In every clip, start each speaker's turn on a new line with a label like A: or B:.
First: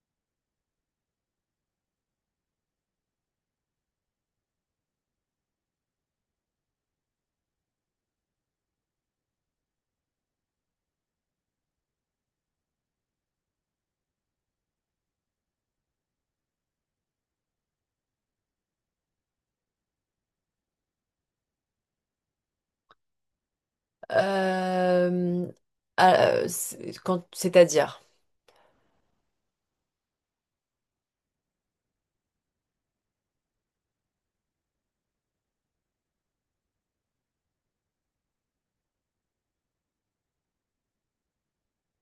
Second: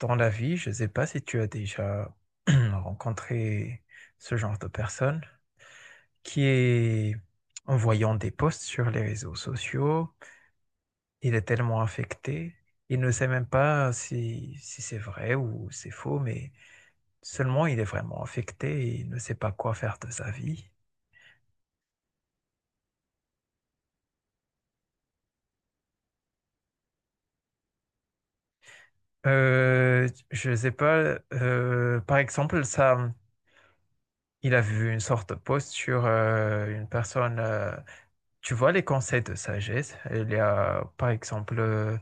A: Dans la vie, je ne sais pas si tu as déjà rencontré ce genre de personne qui est, en voyant des posts sur les réseaux sociaux, il est tellement affecté, il ne sait même pas si c'est vrai ou c'est faux, mais seulement il est vraiment affecté et il ne sait pas quoi faire de sa vie.
B: Euh, c'est- c'est-à-dire.
A: Je ne sais pas, par exemple, ça, il a vu une sorte de post sur une personne. Tu vois, les conseils de sagesse, il y a par exemple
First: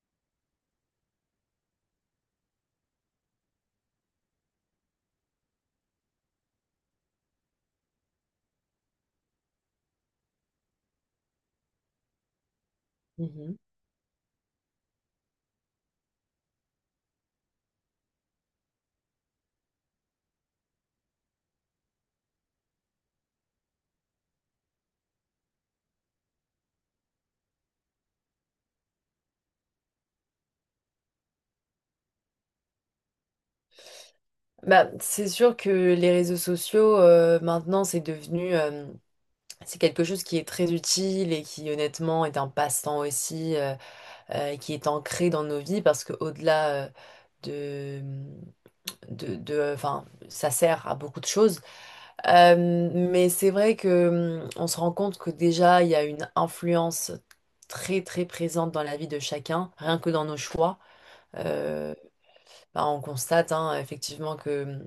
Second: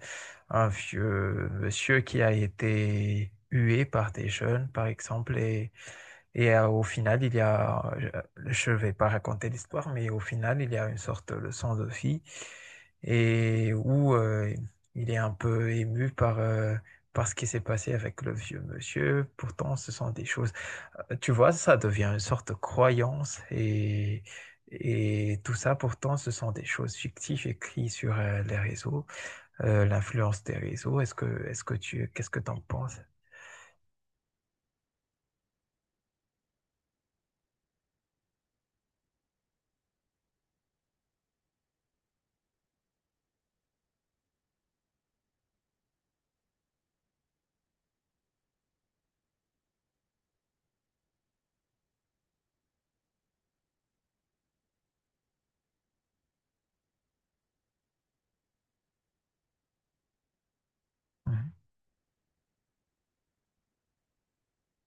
A: un vieux monsieur qui a été hué par des jeunes, par exemple, et au final, il y a, je ne vais pas raconter l'histoire, mais au final, il y a une sorte de leçon de vie
B: Mhm.
A: et où il est un peu ému par, par ce qui s'est passé avec le vieux monsieur. Pourtant, ce sont des choses, tu vois, ça devient une sorte de croyance et tout ça, pourtant, ce sont des choses fictives écrites sur les réseaux. L'influence des réseaux. Qu'est-ce que tu en penses?
B: Bah, c'est sûr que les réseaux sociaux, maintenant, c'est devenu, c'est quelque chose qui est très utile et qui, honnêtement, est un passe-temps aussi, qui est ancré dans nos vies parce qu'au-delà, de, enfin, ça sert à beaucoup de choses. Euh, mais c'est vrai que, on se rend compte que déjà, il y a une influence très, très présente dans la vie de chacun, rien que dans nos choix. Euh, Bah, on constate hein, effectivement que,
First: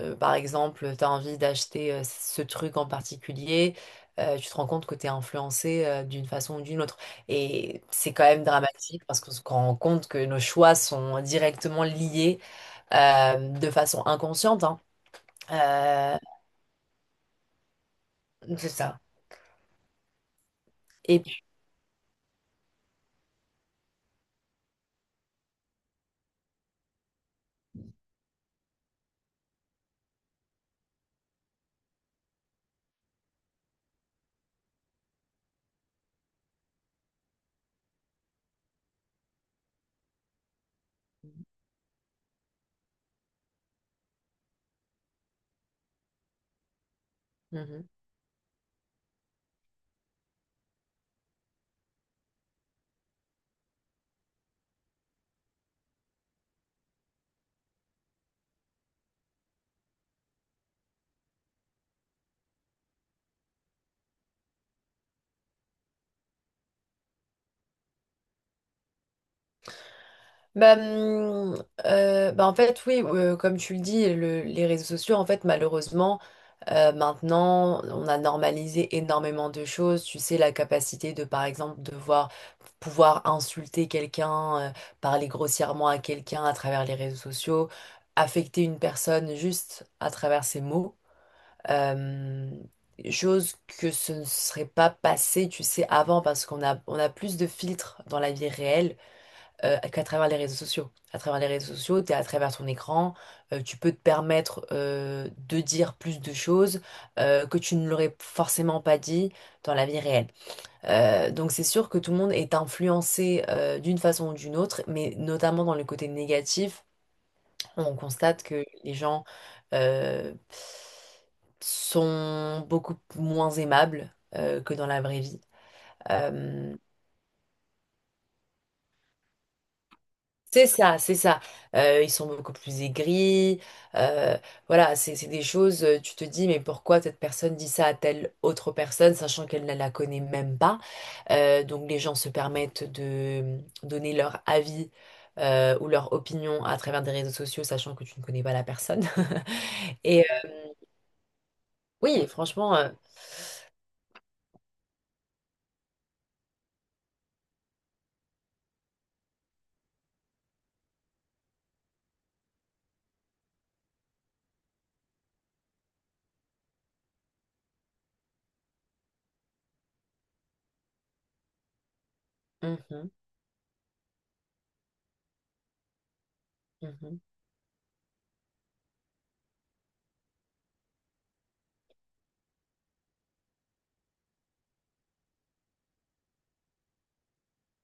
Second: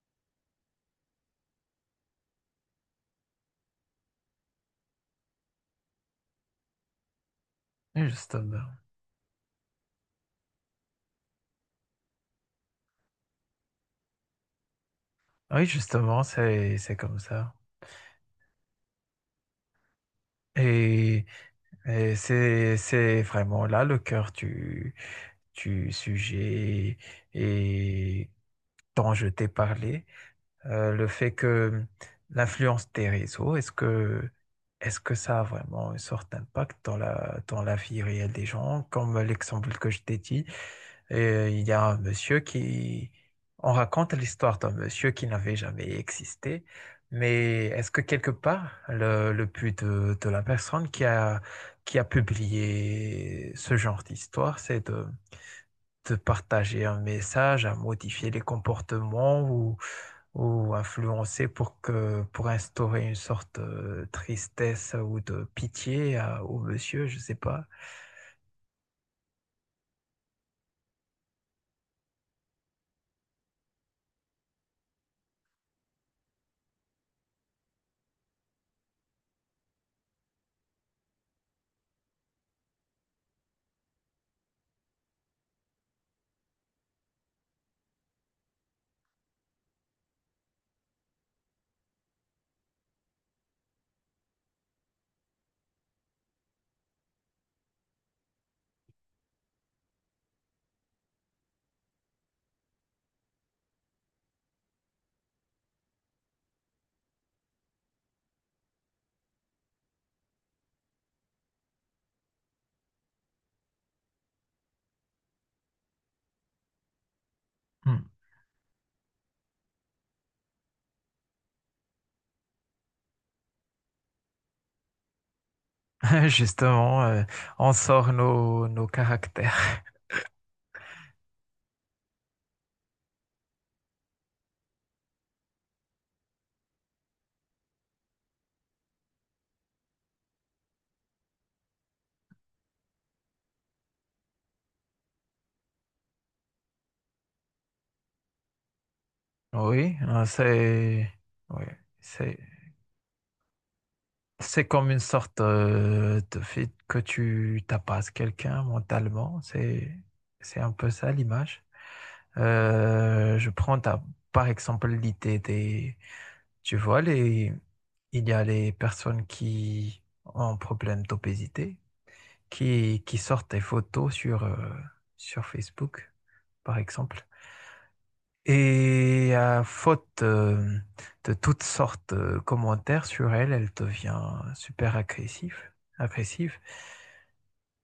B: par exemple, tu as envie d'acheter ce truc en particulier, tu te rends compte que tu es influencé d'une façon ou d'une autre. Et
A: Mhm.
B: c'est quand même
A: Justement.
B: dramatique parce qu'on se rend compte que nos choix sont directement liés de façon inconsciente, hein.
A: Oui,
B: Euh,
A: justement, c'est comme ça.
B: c'est ça. Et
A: Et,
B: puis.
A: et c'est vraiment là le cœur du sujet et dont je t'ai parlé. Le fait que l'influence des réseaux, est-ce que ça a vraiment une sorte d'impact dans dans la vie réelle des gens, comme l'exemple que je t'ai dit. Et il y a un monsieur qui... On raconte l'histoire d'un monsieur qui n'avait jamais existé, mais
B: Mhm.
A: est-ce que quelque part, le but de la personne qui a publié ce genre d'histoire, c'est de partager un message, à modifier les comportements ou influencer pour que pour instaurer une sorte de tristesse ou de pitié à- au monsieur, je ne sais pas.
B: Bah, en fait, oui, comme tu le dis, le- les réseaux sociaux, en fait, malheureusement, maintenant, on a normalisé énormément de choses. Tu sais, la capacité de, par exemple, de voir, pouvoir insulter quelqu'un, parler grossièrement à quelqu'un à travers les réseaux sociaux, affecter une personne juste à travers ses mots. Euh, Chose que ce ne serait pas passé, tu sais, avant, parce qu'on a, on a plus de filtres dans la vie réelle qu'à travers les réseaux sociaux. À travers les réseaux sociaux, tu es à travers ton écran, tu peux te permettre de dire plus de choses que tu ne l'aurais forcément pas dit dans la vie réelle. Donc c'est sûr que tout le monde est influencé d'une façon ou d'une autre, mais notamment dans le côté négatif, on
A: Hmm.
B: constate que les gens euh, sont beaucoup moins aimables que dans la vraie vie. Euh,
A: Justement, on sort nos caractères.
B: C'est ça, c'est ça. Ils sont beaucoup plus aigris. euh, voilà, c'est des choses, tu te dis, mais pourquoi cette personne dit ça à telle autre personne, sachant qu'elle ne la connaît même pas. Donc les gens se permettent de donner leur avis ou leur opinion à travers des réseaux sociaux, sachant que tu ne connais pas la personne.
A: Oui,
B: Et
A: hein, c'est oui,
B: oui,
A: c'est
B: franchement,
A: c'est comme une sorte de fait que tu tapasses quelqu'un mentalement, c'est un peu ça l'image. Euh, je prends ta- Par exemple l'idée des... Tu vois, les... il y a les personnes qui ont un problème d'obésité,
B: mhm,
A: qui sortent des photos sur, sur Facebook, par
B: mhm,
A: exemple. Et à faute de toutes sortes de commentaires sur elle, elle devient super agressive, agressive.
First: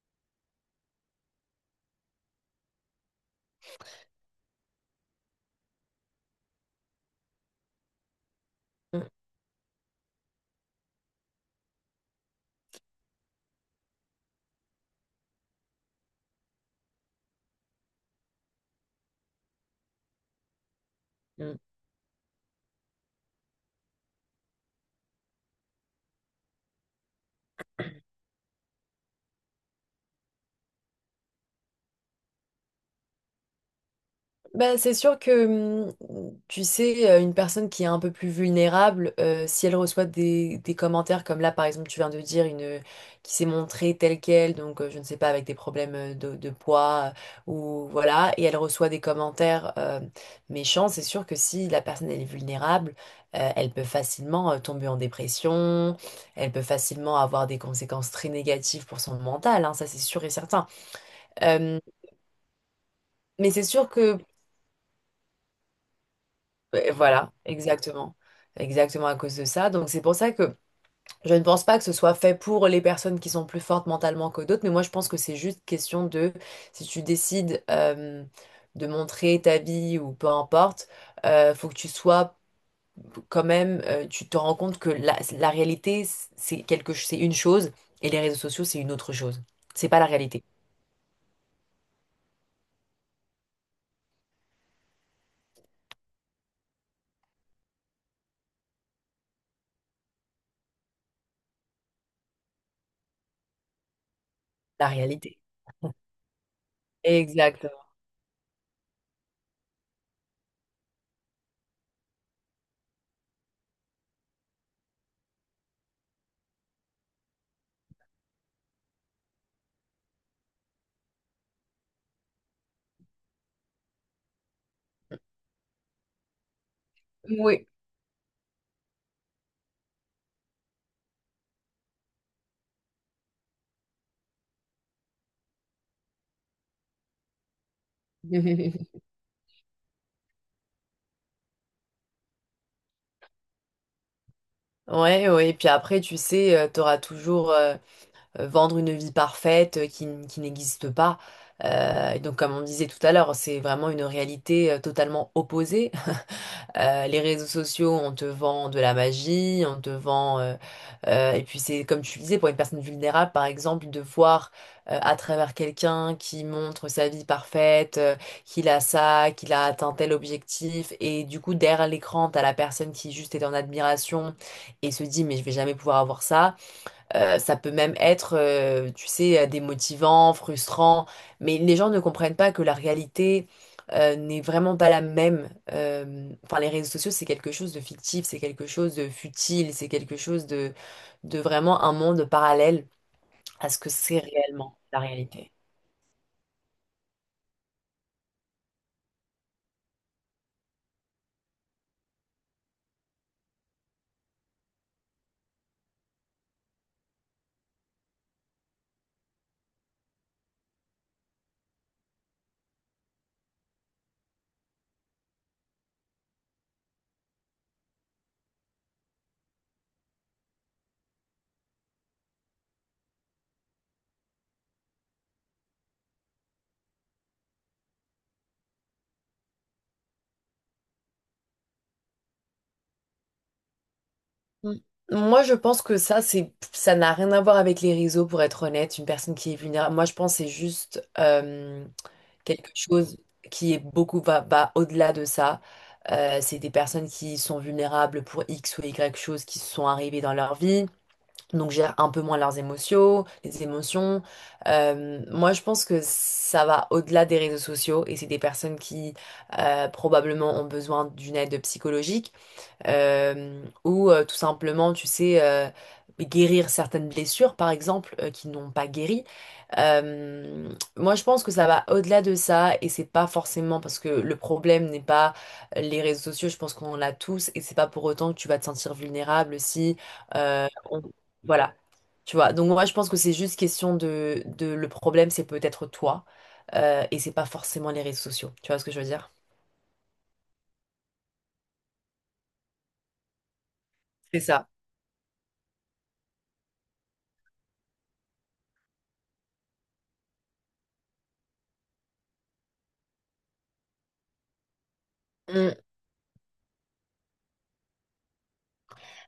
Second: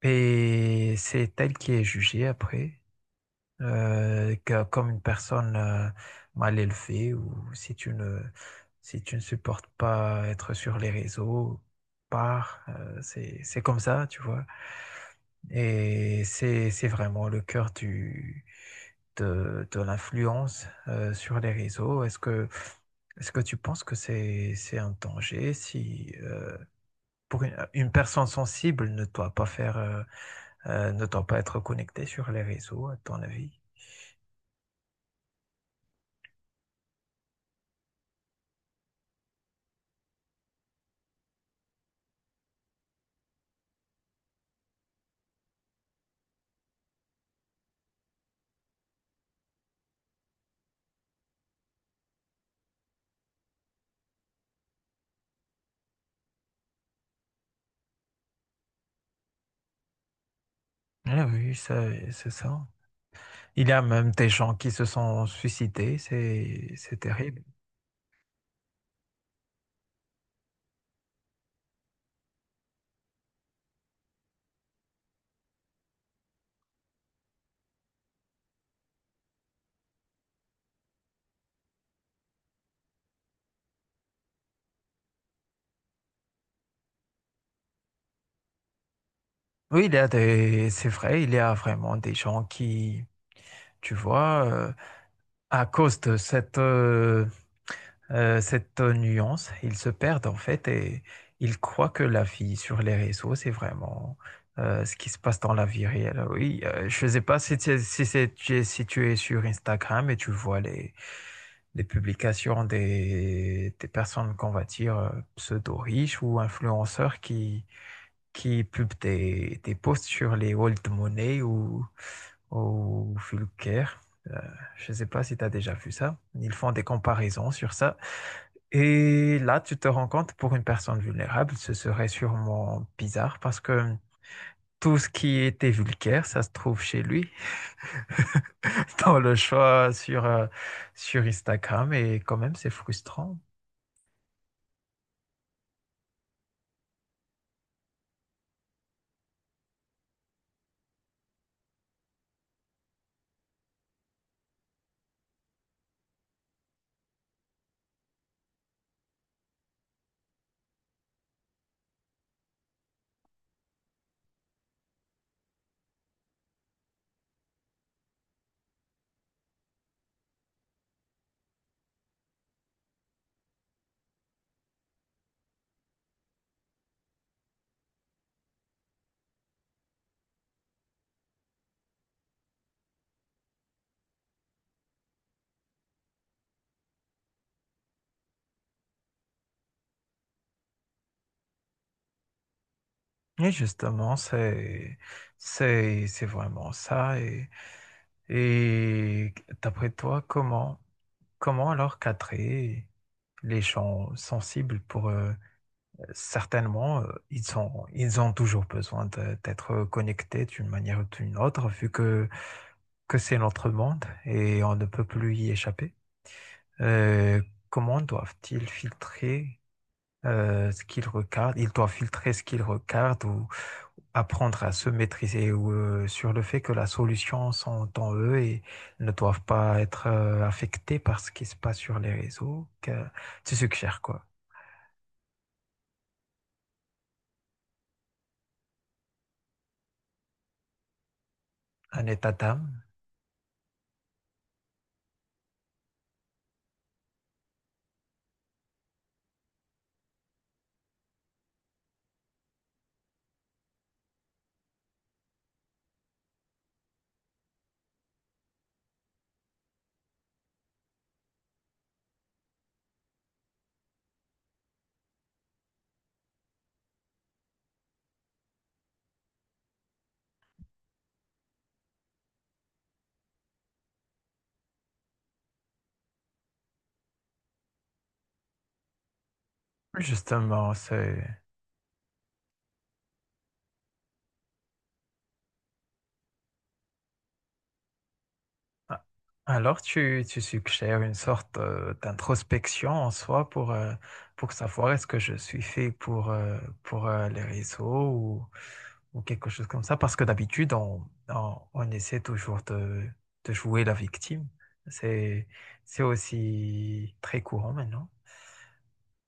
A: Et c'est elle qui est jugée après comme une personne mal élevée ou si
B: mhm,
A: tu ne supportes pas être sur les réseaux, pars. C'est comme ça, tu vois. Et c'est vraiment le cœur de l'influence sur les
B: mhm.
A: réseaux. Est-ce que tu penses que c'est un danger si, pour une personne sensible ne doit pas faire, ne doit pas être connectée sur les réseaux, à ton avis?
B: Bah, c'est sûr que, tu sais, une personne qui est un peu plus vulnérable, si elle reçoit des commentaires comme là, par exemple, tu viens de dire, une qui s'est montrée telle qu'elle, donc je ne sais pas, avec des problèmes de poids, ou voilà, et elle reçoit des commentaires méchants. C'est sûr que si la personne, elle est vulnérable, elle peut facilement tomber en dépression, elle peut facilement avoir des conséquences très négatives pour son mental, hein. Ça, c'est sûr et certain.
A: Ah oui,
B: Euh,
A: c'est ça.
B: mais c'est
A: Il y a
B: sûr
A: même
B: que.
A: des gens qui se sont suicidés, c'est
B: Et
A: c'est
B: voilà,
A: terrible.
B: exactement. Exactement à cause de ça. Donc c'est pour ça que je ne pense pas que ce soit fait pour les personnes qui sont plus fortes mentalement que d'autres, mais moi je pense que c'est juste question de, si tu décides de montrer ta vie ou peu importe, faut que tu sois quand même, tu te rends compte que la réalité, c'est une chose et les réseaux sociaux, c'est une autre chose.
A: Oui,
B: C'est
A: il y
B: pas la
A: a
B: réalité.
A: des, c'est vrai, il y a vraiment des gens qui, tu vois, à cause de cette cette nuance, ils se perdent en fait et ils croient que la vie sur les réseaux, c'est vraiment
B: La
A: ce qui se
B: réalité.
A: passe dans la vie réelle. Oui, je ne sais pas si tu es,
B: Exactement.
A: si tu es sur Instagram et tu vois les publications des personnes qu'on va dire pseudo-riches ou influenceurs qui publient des posts sur les old money ou Fulker. Euh, je ne sais pas si tu as déjà vu ça. Ils font des comparaisons
B: Oui.
A: sur ça. Et là, tu te rends compte, pour une personne vulnérable, ce serait sûrement bizarre parce que tout ce qui était vulgaire, ça se trouve chez lui, dans le choix sur, sur Instagram. Et quand même, c'est frustrant.
B: Ouais, ouais, et puis après, tu sais, tu auras toujours vendre une vie parfaite qui, n- qui n'existe pas. Et donc, comme on disait tout à l'heure, c'est vraiment une réalité totalement opposée. Les réseaux sociaux, on te vend de la magie, on te vend... et puis, c'est comme tu disais, pour une personne vulnérable, par exemple, de voir à travers quelqu'un qui montre sa vie parfaite, qu'il a ça, qu'il a atteint tel objectif. Et du coup, derrière l'écran, t'as la personne qui juste est en admiration et se dit, mais je vais jamais pouvoir avoir ça. Ça peut même être, tu sais, démotivant, frustrant, mais les gens ne comprennent pas que la réalité n'est vraiment pas la même. Enfin, les réseaux sociaux, c'est quelque chose de fictif, c'est quelque chose de futile, c'est quelque chose de vraiment un monde parallèle
A: Et
B: à ce que
A: justement,
B: c'est réellement la réalité.
A: c'est vraiment ça. Et d'après toi, comment, comment alors cadrer les gens sensibles pour eux? Certainement, ils sont, ils ont toujours besoin de- d'être connectés d'une manière ou d'une autre, que c'est notre monde et on ne peut plus y échapper. Euh, comment doivent-ils filtrer ce qu'il regarde. Il doit filtrer ce qu'il regarde ou apprendre à se maîtriser ou, sur le fait que la solution sont en eux et ne doivent pas être affectés par ce qui se passe sur les réseaux. Que tu suggères quoi?
B: Mm. Moi, je pense que ça, ça n'a rien à voir avec les réseaux, pour être honnête. Une personne qui est vulnérable, moi, je pense que c'est juste
A: Un état
B: quelque
A: d'âme?
B: chose qui est beaucoup va au-delà de ça. C'est des personnes qui sont vulnérables pour X ou Y choses qui sont arrivées dans leur vie, donc gèrent un peu moins les émotions. Moi, je pense que ça va au-delà des réseaux sociaux, et c'est des personnes qui probablement ont besoin d'une aide psychologique ou tout simplement, tu sais, guérir certaines blessures, par exemple, qui n'ont pas guéri. Euh, Moi, je pense que ça va au-delà de ça, et c'est pas forcément parce que le problème n'est pas les réseaux sociaux, je pense qu'on l'a tous, et c'est pas pour autant que tu vas te sentir vulnérable si euh,
A: Justement,
B: on-
A: c'est...
B: voilà, tu vois. Donc, moi, je pense que c'est juste question de le problème, c'est peut-être toi, et c'est pas forcément les réseaux sociaux. Tu vois ce que je
A: Ah.
B: veux dire?
A: Alors, tu suggères une sorte d'introspection en soi
B: C'est
A: pour
B: ça.
A: savoir est-ce que je suis fait pour, les réseaux ou quelque chose comme ça, parce que d'habitude, on essaie toujours de jouer la victime. C'est, c'est aussi très courant maintenant.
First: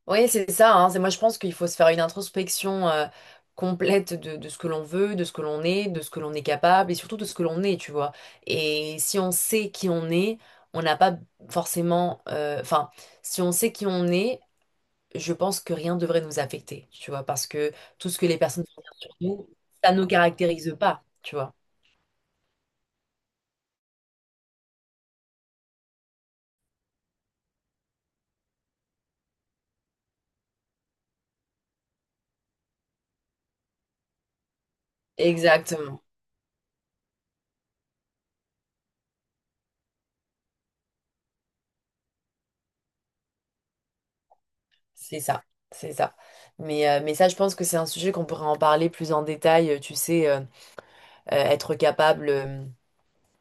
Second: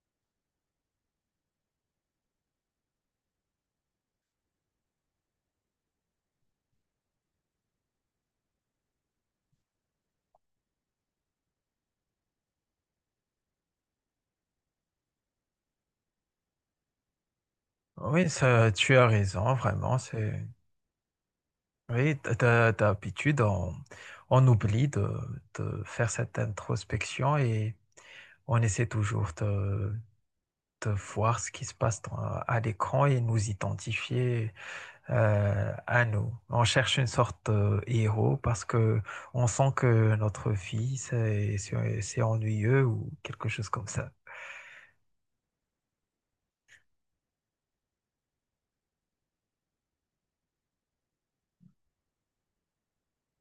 B: Oui, c'est ça, hein. C'est Moi, je pense qu'il faut se faire une introspection complète de ce que l'on veut, de ce que l'on est, de ce que l'on est capable et surtout de ce que l'on est, tu vois. Et si on sait qui on est, on n'a pas forcément. Enfin, si on sait qui on est, je pense que rien ne devrait nous affecter, tu vois, parce que tout ce que
A: Oui,
B: les personnes
A: ça,
B: font
A: tu as
B: sur nous,
A: raison,
B: ça
A: vraiment.
B: ne nous
A: C'est,
B: caractérise pas, tu vois.
A: oui, d'habitude, on oublie de faire cette introspection et on essaie toujours de voir ce qui se passe à l'écran et nous identifier
B: Exactement,
A: à nous. On cherche une sorte de héros parce que on sent que notre vie c'est ennuyeux ou quelque chose comme ça.
B: c'est ça, c'est ça. Mais ça, je pense que c'est un sujet qu'on pourrait en parler plus en détail, tu sais, être capable euh,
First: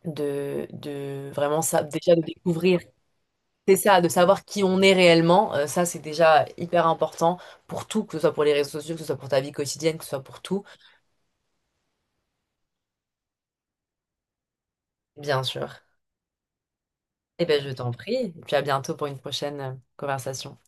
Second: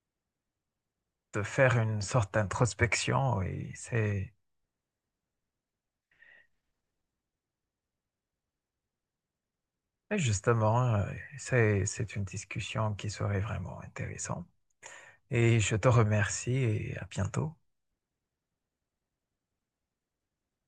B: de, de
A: De
B: vraiment
A: faire
B: ça,
A: une
B: déjà de
A: sorte
B: découvrir,
A: d'introspection, et
B: c'est ça, de
A: c'est
B: savoir qui on est réellement. Ça, c'est déjà hyper important pour tout, que ce soit pour les réseaux sociaux, que ce soit pour ta vie quotidienne, que ce
A: et
B: soit pour tout,
A: justement, c'est une discussion qui serait vraiment intéressante.
B: bien
A: Et je
B: sûr.
A: te remercie et à
B: Eh
A: bientôt.
B: bien, je t'en prie, et puis à bientôt pour une prochaine conversation.